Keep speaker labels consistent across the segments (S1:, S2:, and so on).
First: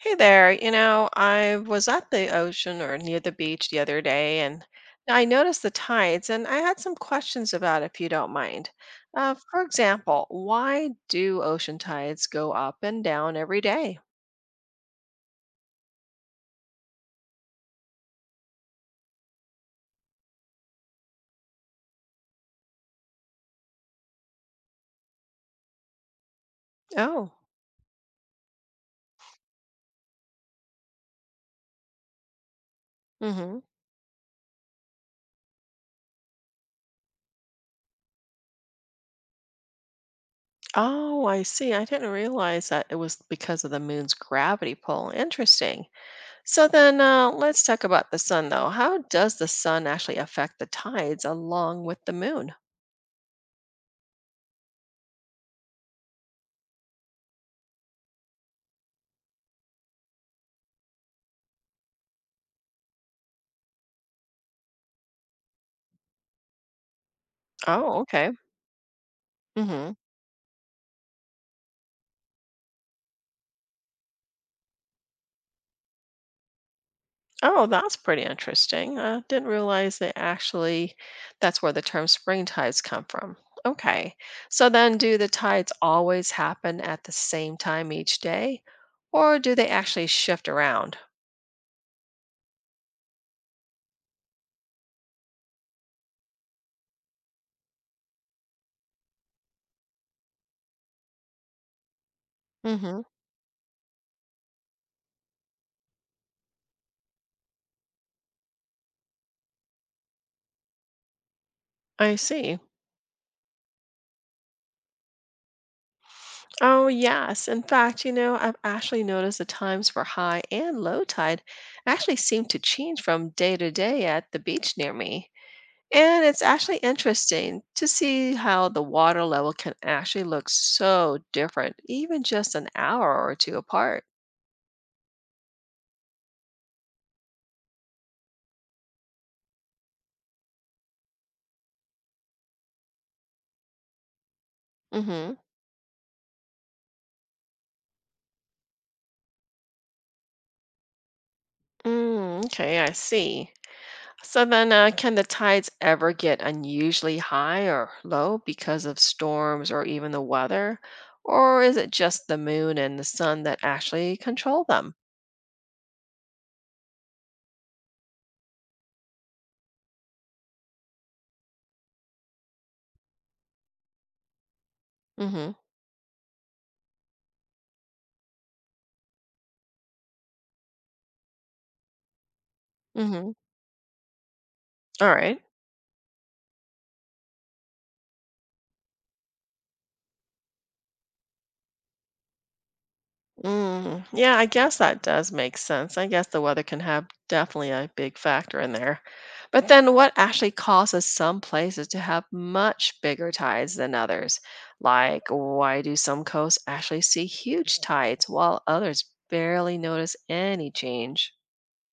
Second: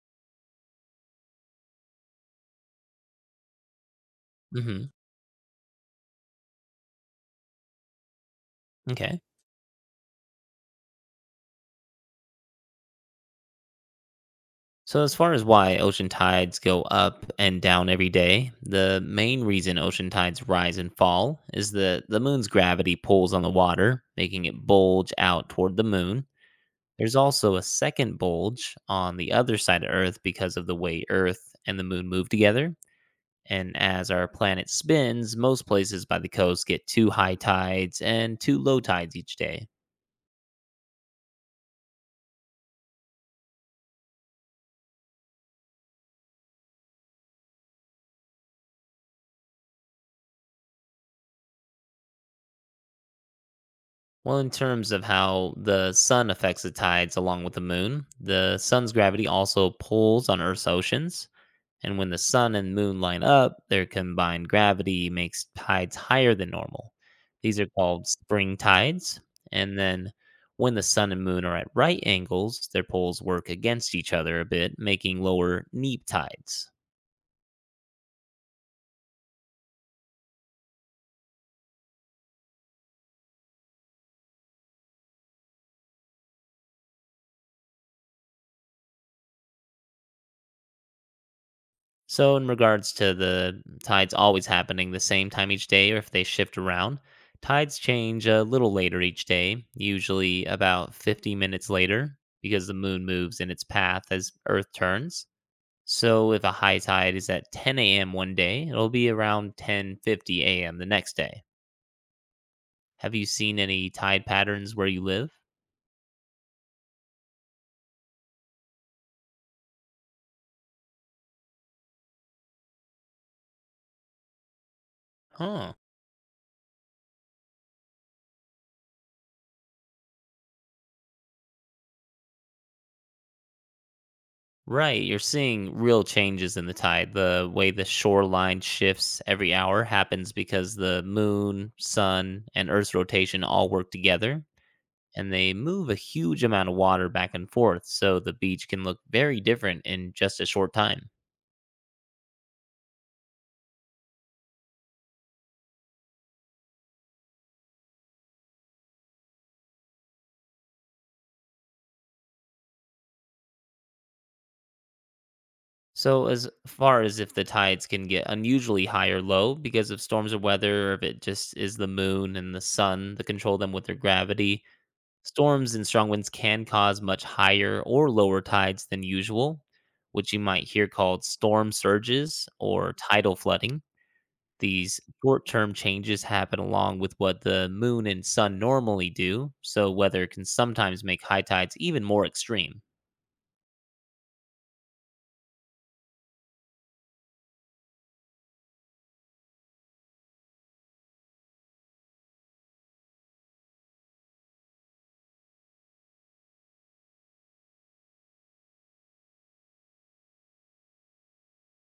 S1: Hey there. You know, I was at the ocean or near the beach the other day and
S2: Hmm.
S1: I noticed the tides, and I had some questions about if you don't mind.
S2: Okay.
S1: For example, why do ocean tides go up and down every day?
S2: So, as far as why ocean tides go up and down every day, the main reason ocean tides rise and fall is that the moon's gravity pulls on the water, making it bulge out toward the moon. There's
S1: Oh,
S2: also a second bulge on the other side of Earth because of the way Earth and the moon move together.
S1: mm-hmm.
S2: And as our planet spins, most places by the coast get two high tides and two low tides each day.
S1: Oh, I see. I didn't realize that it was because of the moon's gravity pull. Interesting. So then let's talk about the sun, though. How does the sun actually affect the tides along with the moon?
S2: Well, in terms of how the sun affects the tides along with the moon, the sun's gravity also pulls on Earth's oceans. And when the sun and moon line up, their combined gravity makes tides higher than normal. These are
S1: Oh,
S2: called
S1: okay.
S2: spring tides. And
S1: Mm-hmm.
S2: then when the sun and moon are at right angles, their poles work against each other a bit, making lower neap tides.
S1: Oh, that's pretty interesting. I didn't realize that actually that's where the term spring tides come from. Okay. So then, do the tides always happen at the same time each day, or do they actually shift around?
S2: So, in regards to the tides always happening the same time each day, or if they shift around, tides change a little later each day, usually about 50 minutes later, because the
S1: Hmm.
S2: moon moves in its path as Earth turns. So, if a high tide is at 10 a.m. one day, it'll be around 10:50 a.m. the next day.
S1: I see.
S2: Have you seen any tide patterns where you live?
S1: Oh, yes. In fact, you know, I've actually noticed the times for high and low tide actually seem to change from day to day at the beach near me.
S2: Huh.
S1: And it's actually interesting to see how the water level can actually look so different, even just an hour or two apart.
S2: Right, you're seeing real changes in the tide. The way the shoreline shifts every hour happens because the moon, sun, and Earth's rotation all work together, and
S1: Mm-hmm.
S2: they move a huge amount of water back and forth, so the beach can look very different in just a short time.
S1: Mm, okay, I see. So then, can the tides ever get unusually high or low because of storms or even the weather? Or is it just the moon and the sun that actually control them?
S2: So, as far as if the tides can get unusually high or low because of storms or weather, or if it just is the moon and the sun that control them with their gravity,
S1: Mm-hmm.
S2: storms and strong winds can cause much higher or lower tides than usual, which you might hear called storm surges or
S1: Mm-hmm.
S2: tidal flooding. These
S1: All right.
S2: short term changes happen along with what the moon and sun normally do, so weather can sometimes make high tides even more extreme.
S1: Mm, yeah, I guess that does make sense. I guess the weather can have definitely a big factor in there. But then what actually causes some places to have much bigger tides than others? Like, why do some coasts actually see huge tides while others barely notice any change?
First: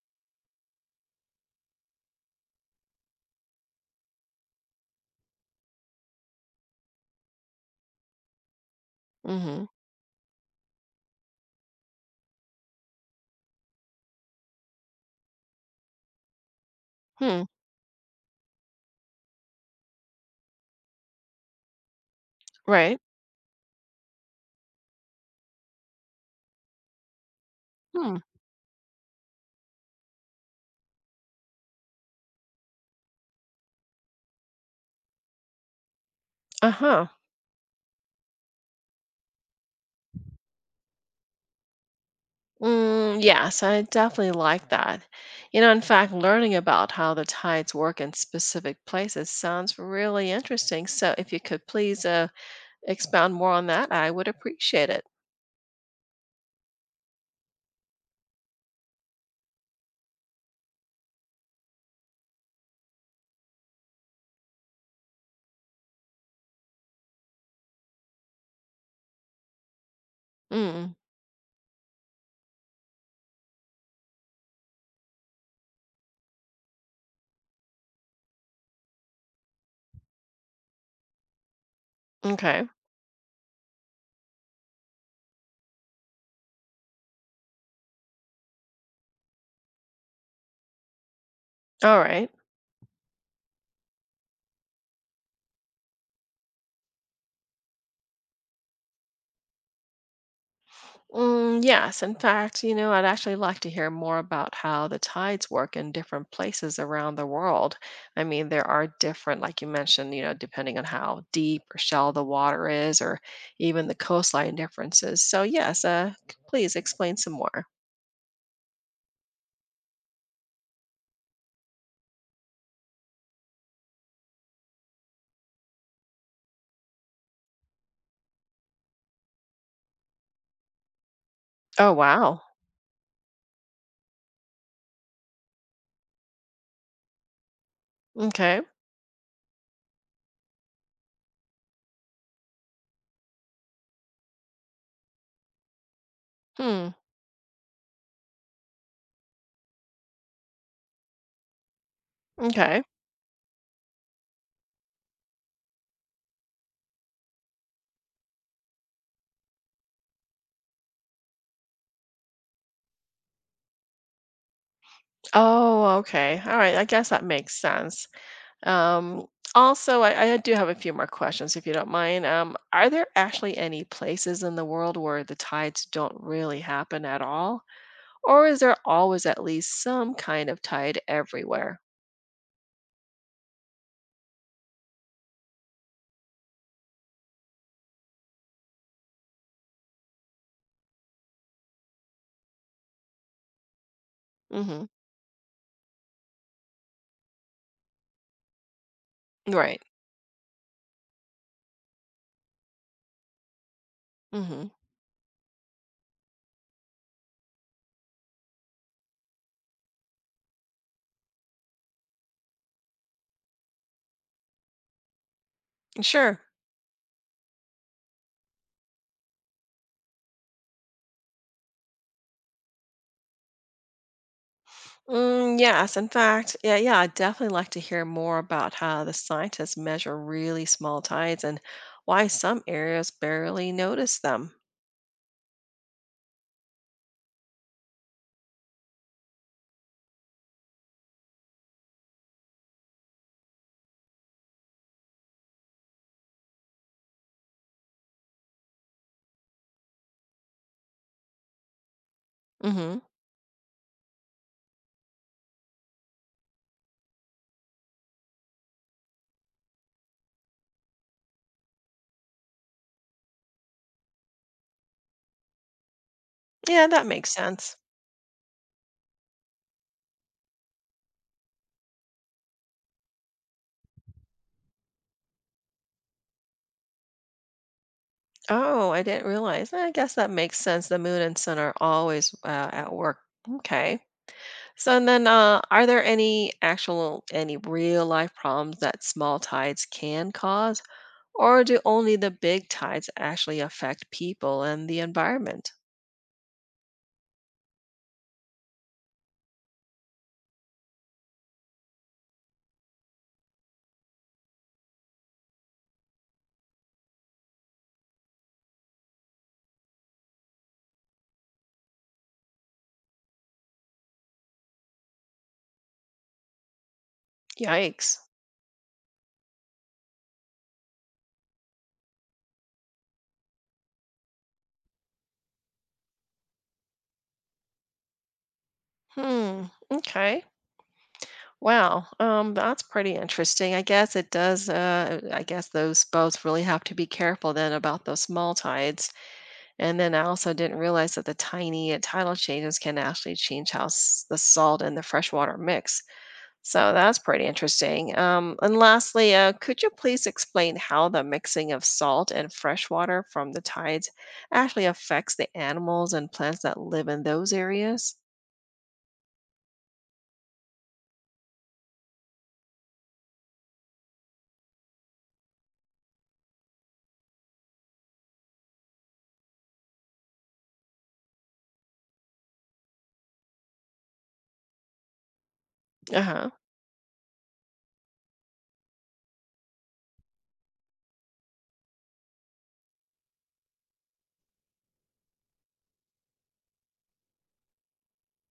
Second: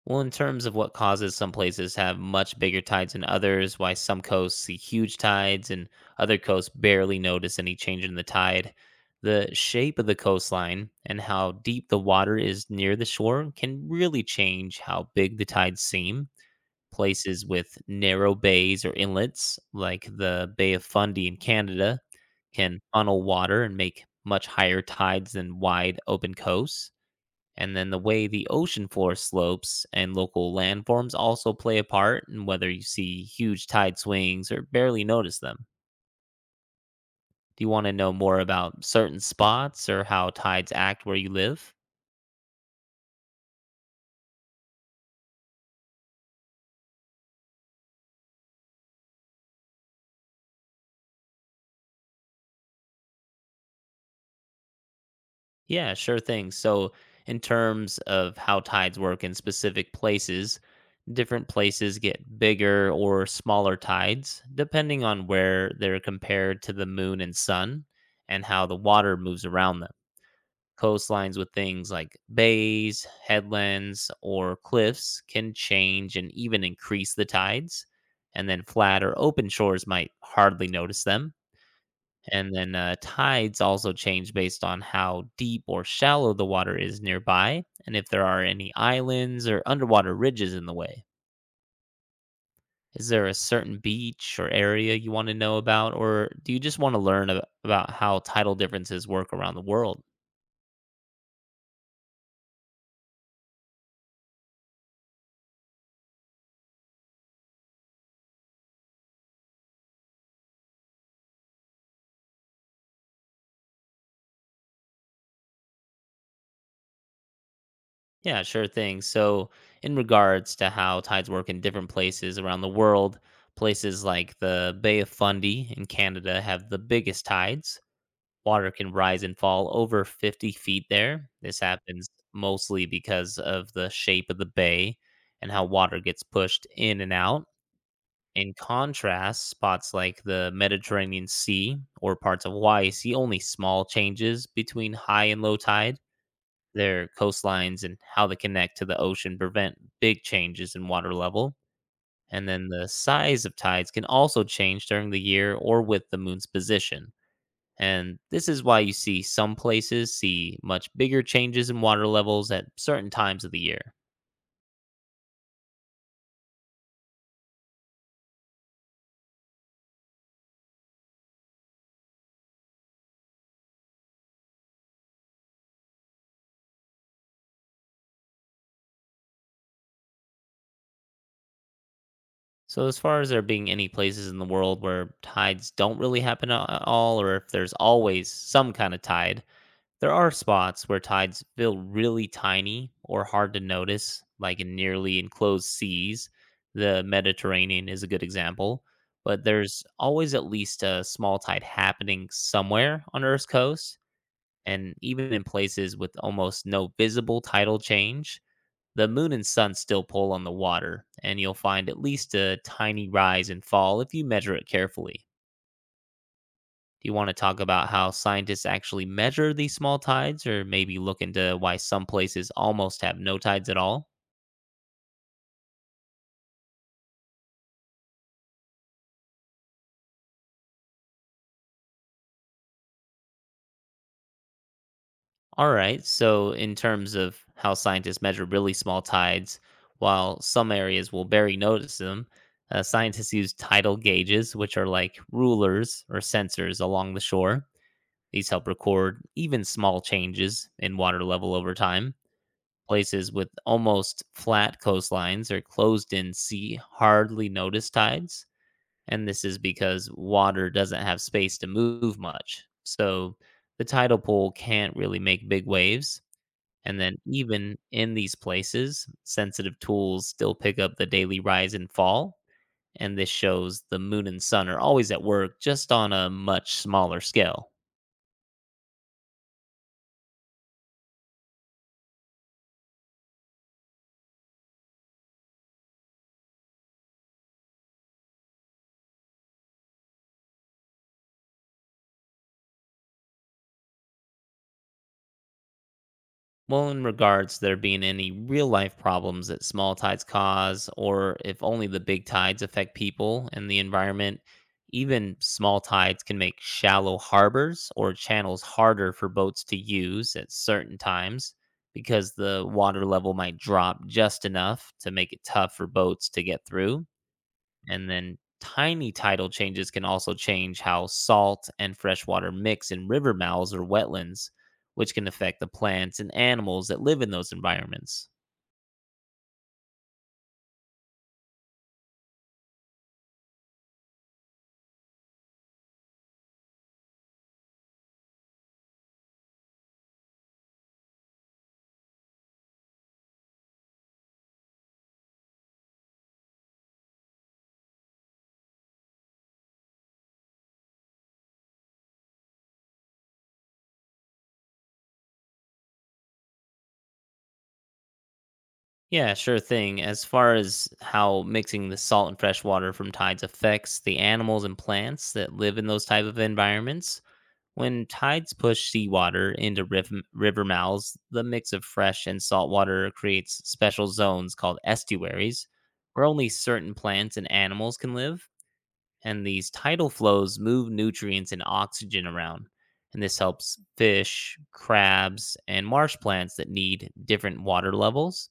S2: Well, in terms of what causes some places have much bigger tides than others, why some coasts see huge tides and other coasts barely notice any change in the tide, the
S1: Mm-hmm.
S2: shape of the coastline and how deep the water is near the shore can really change how big the tides seem.
S1: Hmm.
S2: Places with narrow bays or inlets, like the Bay of Fundy in Canada, can
S1: Right.
S2: funnel water and make much higher tides than wide open coasts, and then the
S1: Hmm.
S2: way the ocean floor slopes and local landforms also play a part in whether you see huge tide swings or barely notice them.
S1: Uh-huh.
S2: Do you want to know more about certain spots or how tides act where you live?
S1: Mm, yes, I definitely like that. You know, in fact, learning about how the tides work in specific places sounds really interesting. So, if you could please expound more on that, I would appreciate it.
S2: Yeah, sure thing. So, in terms of how tides work in specific places, different places get bigger or smaller tides depending on where they're compared to the moon and sun and how the water moves around them.
S1: Mm,
S2: Coastlines with things like bays, headlands, or cliffs can change and even increase the tides. And then flat or open shores might hardly notice them. And
S1: okay.
S2: then tides also change based on how deep or shallow the water is nearby and if there are any islands or underwater ridges in the way.
S1: All right.
S2: Is there a certain beach or area you want to know about, or do you just want to learn about how tidal differences work around the world?
S1: Mm, yes, in fact, you know, I'd actually like to hear more about how the tides work in different places around the world. I mean, there are different, like you mentioned, you know, depending on how deep or shallow the water is, or even the coastline differences. So, yes, please explain some more.
S2: Yeah, sure thing. So, in regards to how tides work in different places around the world, places like the Bay of Fundy in Canada have the biggest tides. Water can rise and fall over 50 feet there. This
S1: Oh,
S2: happens
S1: wow.
S2: mostly because of the shape of the bay and how water gets pushed in and out. In
S1: Okay.
S2: contrast, spots like the Mediterranean Sea or parts of Hawaii see only small changes between high and low tide.
S1: Hmm.
S2: Their coastlines and how they connect to the ocean prevent big changes in water level. And then
S1: Okay.
S2: the size of tides can also change during the year or with the moon's position. And this is why you see some places see much bigger changes in water levels at certain times of the year.
S1: Oh, okay. All right. I guess that makes sense. Um, Also, I do have a few more questions if you don't mind. Are there actually any places in the world where the tides don't really happen at all? Or is there always at least some kind of tide everywhere?
S2: So, as far as there being any places in the world where tides don't really happen at all, or if there's always some kind of tide, there are spots where tides feel really tiny or hard to notice, like in
S1: Hmm.
S2: nearly enclosed seas. The Mediterranean is a good example, but
S1: Right.
S2: there's always at least a small tide happening somewhere on Earth's coast.
S1: Hmm.
S2: And even in places with almost no visible tidal change, the moon and sun still pull on the water, and you'll find at least a tiny rise and fall if you measure it carefully.
S1: Sure.
S2: Do you want to talk about how scientists actually measure these small tides or maybe look into why some places almost have no tides at all?
S1: Mm, yes, in fact, yeah, I'd definitely like to hear more about how the scientists measure really small tides and why some areas barely notice them.
S2: All right, so in terms of how scientists measure really small tides, while some areas will barely notice them, scientists use tidal gauges, which are like rulers or sensors along the shore. These help record even small changes in water level over time.
S1: Hmm.
S2: Places with almost flat coastlines or closed in sea hardly notice tides, and this is because water doesn't have space to move much. So the tidal pool can't really make big waves.
S1: Yeah,
S2: And
S1: that
S2: then,
S1: makes
S2: even
S1: sense.
S2: in these places, sensitive tools still pick up the daily rise and fall. And this shows the moon and sun are always at work, just on a much smaller scale.
S1: Oh, I didn't realize. I guess that makes sense. The moon and sun are always at work. Okay. So and then, are there any real life problems that small tides can cause, or do only the big tides actually affect people and the environment?
S2: Well, in regards to there being any real life problems that small tides cause, or if only the big tides affect people and the environment, even small tides can make shallow harbors or channels harder for boats to use at certain times because the water level might drop just enough to make it tough for boats to get through. And
S1: Yikes.
S2: then tiny tidal changes can also change how salt and freshwater mix in river mouths or wetlands, which can affect the plants and animals that live in those environments.
S1: Hmm. Okay. Wow, that's pretty interesting. I guess it does. I guess those boats really have to be careful then about those small tides. And then I also didn't realize that the tiny tidal changes can actually change the salt and the freshwater mix. So that's pretty interesting. And lastly, could you please explain how the mixing of salt and freshwater from the tides actually affects the animals and plants that live in those areas?
S2: Yeah, sure thing. As far as how mixing the salt and fresh water from tides affects the animals and plants that live in those type of environments, when tides push seawater into river mouths, the mix of fresh and salt water creates special zones called estuaries,
S1: Uh
S2: where
S1: huh.
S2: only certain plants and animals can live, and these tidal flows move nutrients and oxygen around. And this helps fish, crabs, and marsh plants that need different water levels.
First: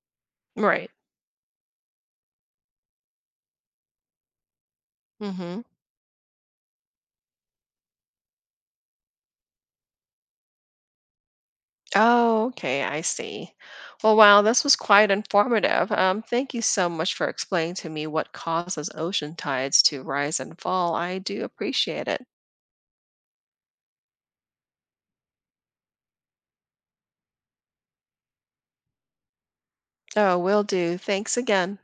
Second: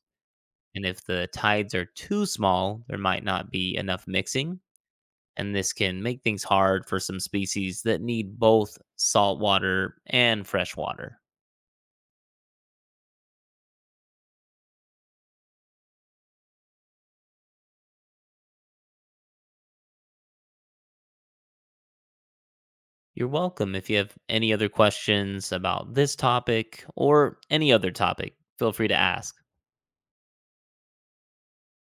S2: And
S1: Right.
S2: if the tides are too small, there might not be enough mixing.
S1: Mm
S2: And
S1: hmm.
S2: this can make things hard for some species that need both salt water and fresh water.
S1: Oh, okay, I see. Well, wow, this was quite informative. Thank you so much for explaining to me what causes ocean tides to rise and fall. I do appreciate it.
S2: You're welcome. If you have any other questions about this topic or any other topic, feel free to ask.
S1: Oh, will do. Thanks again.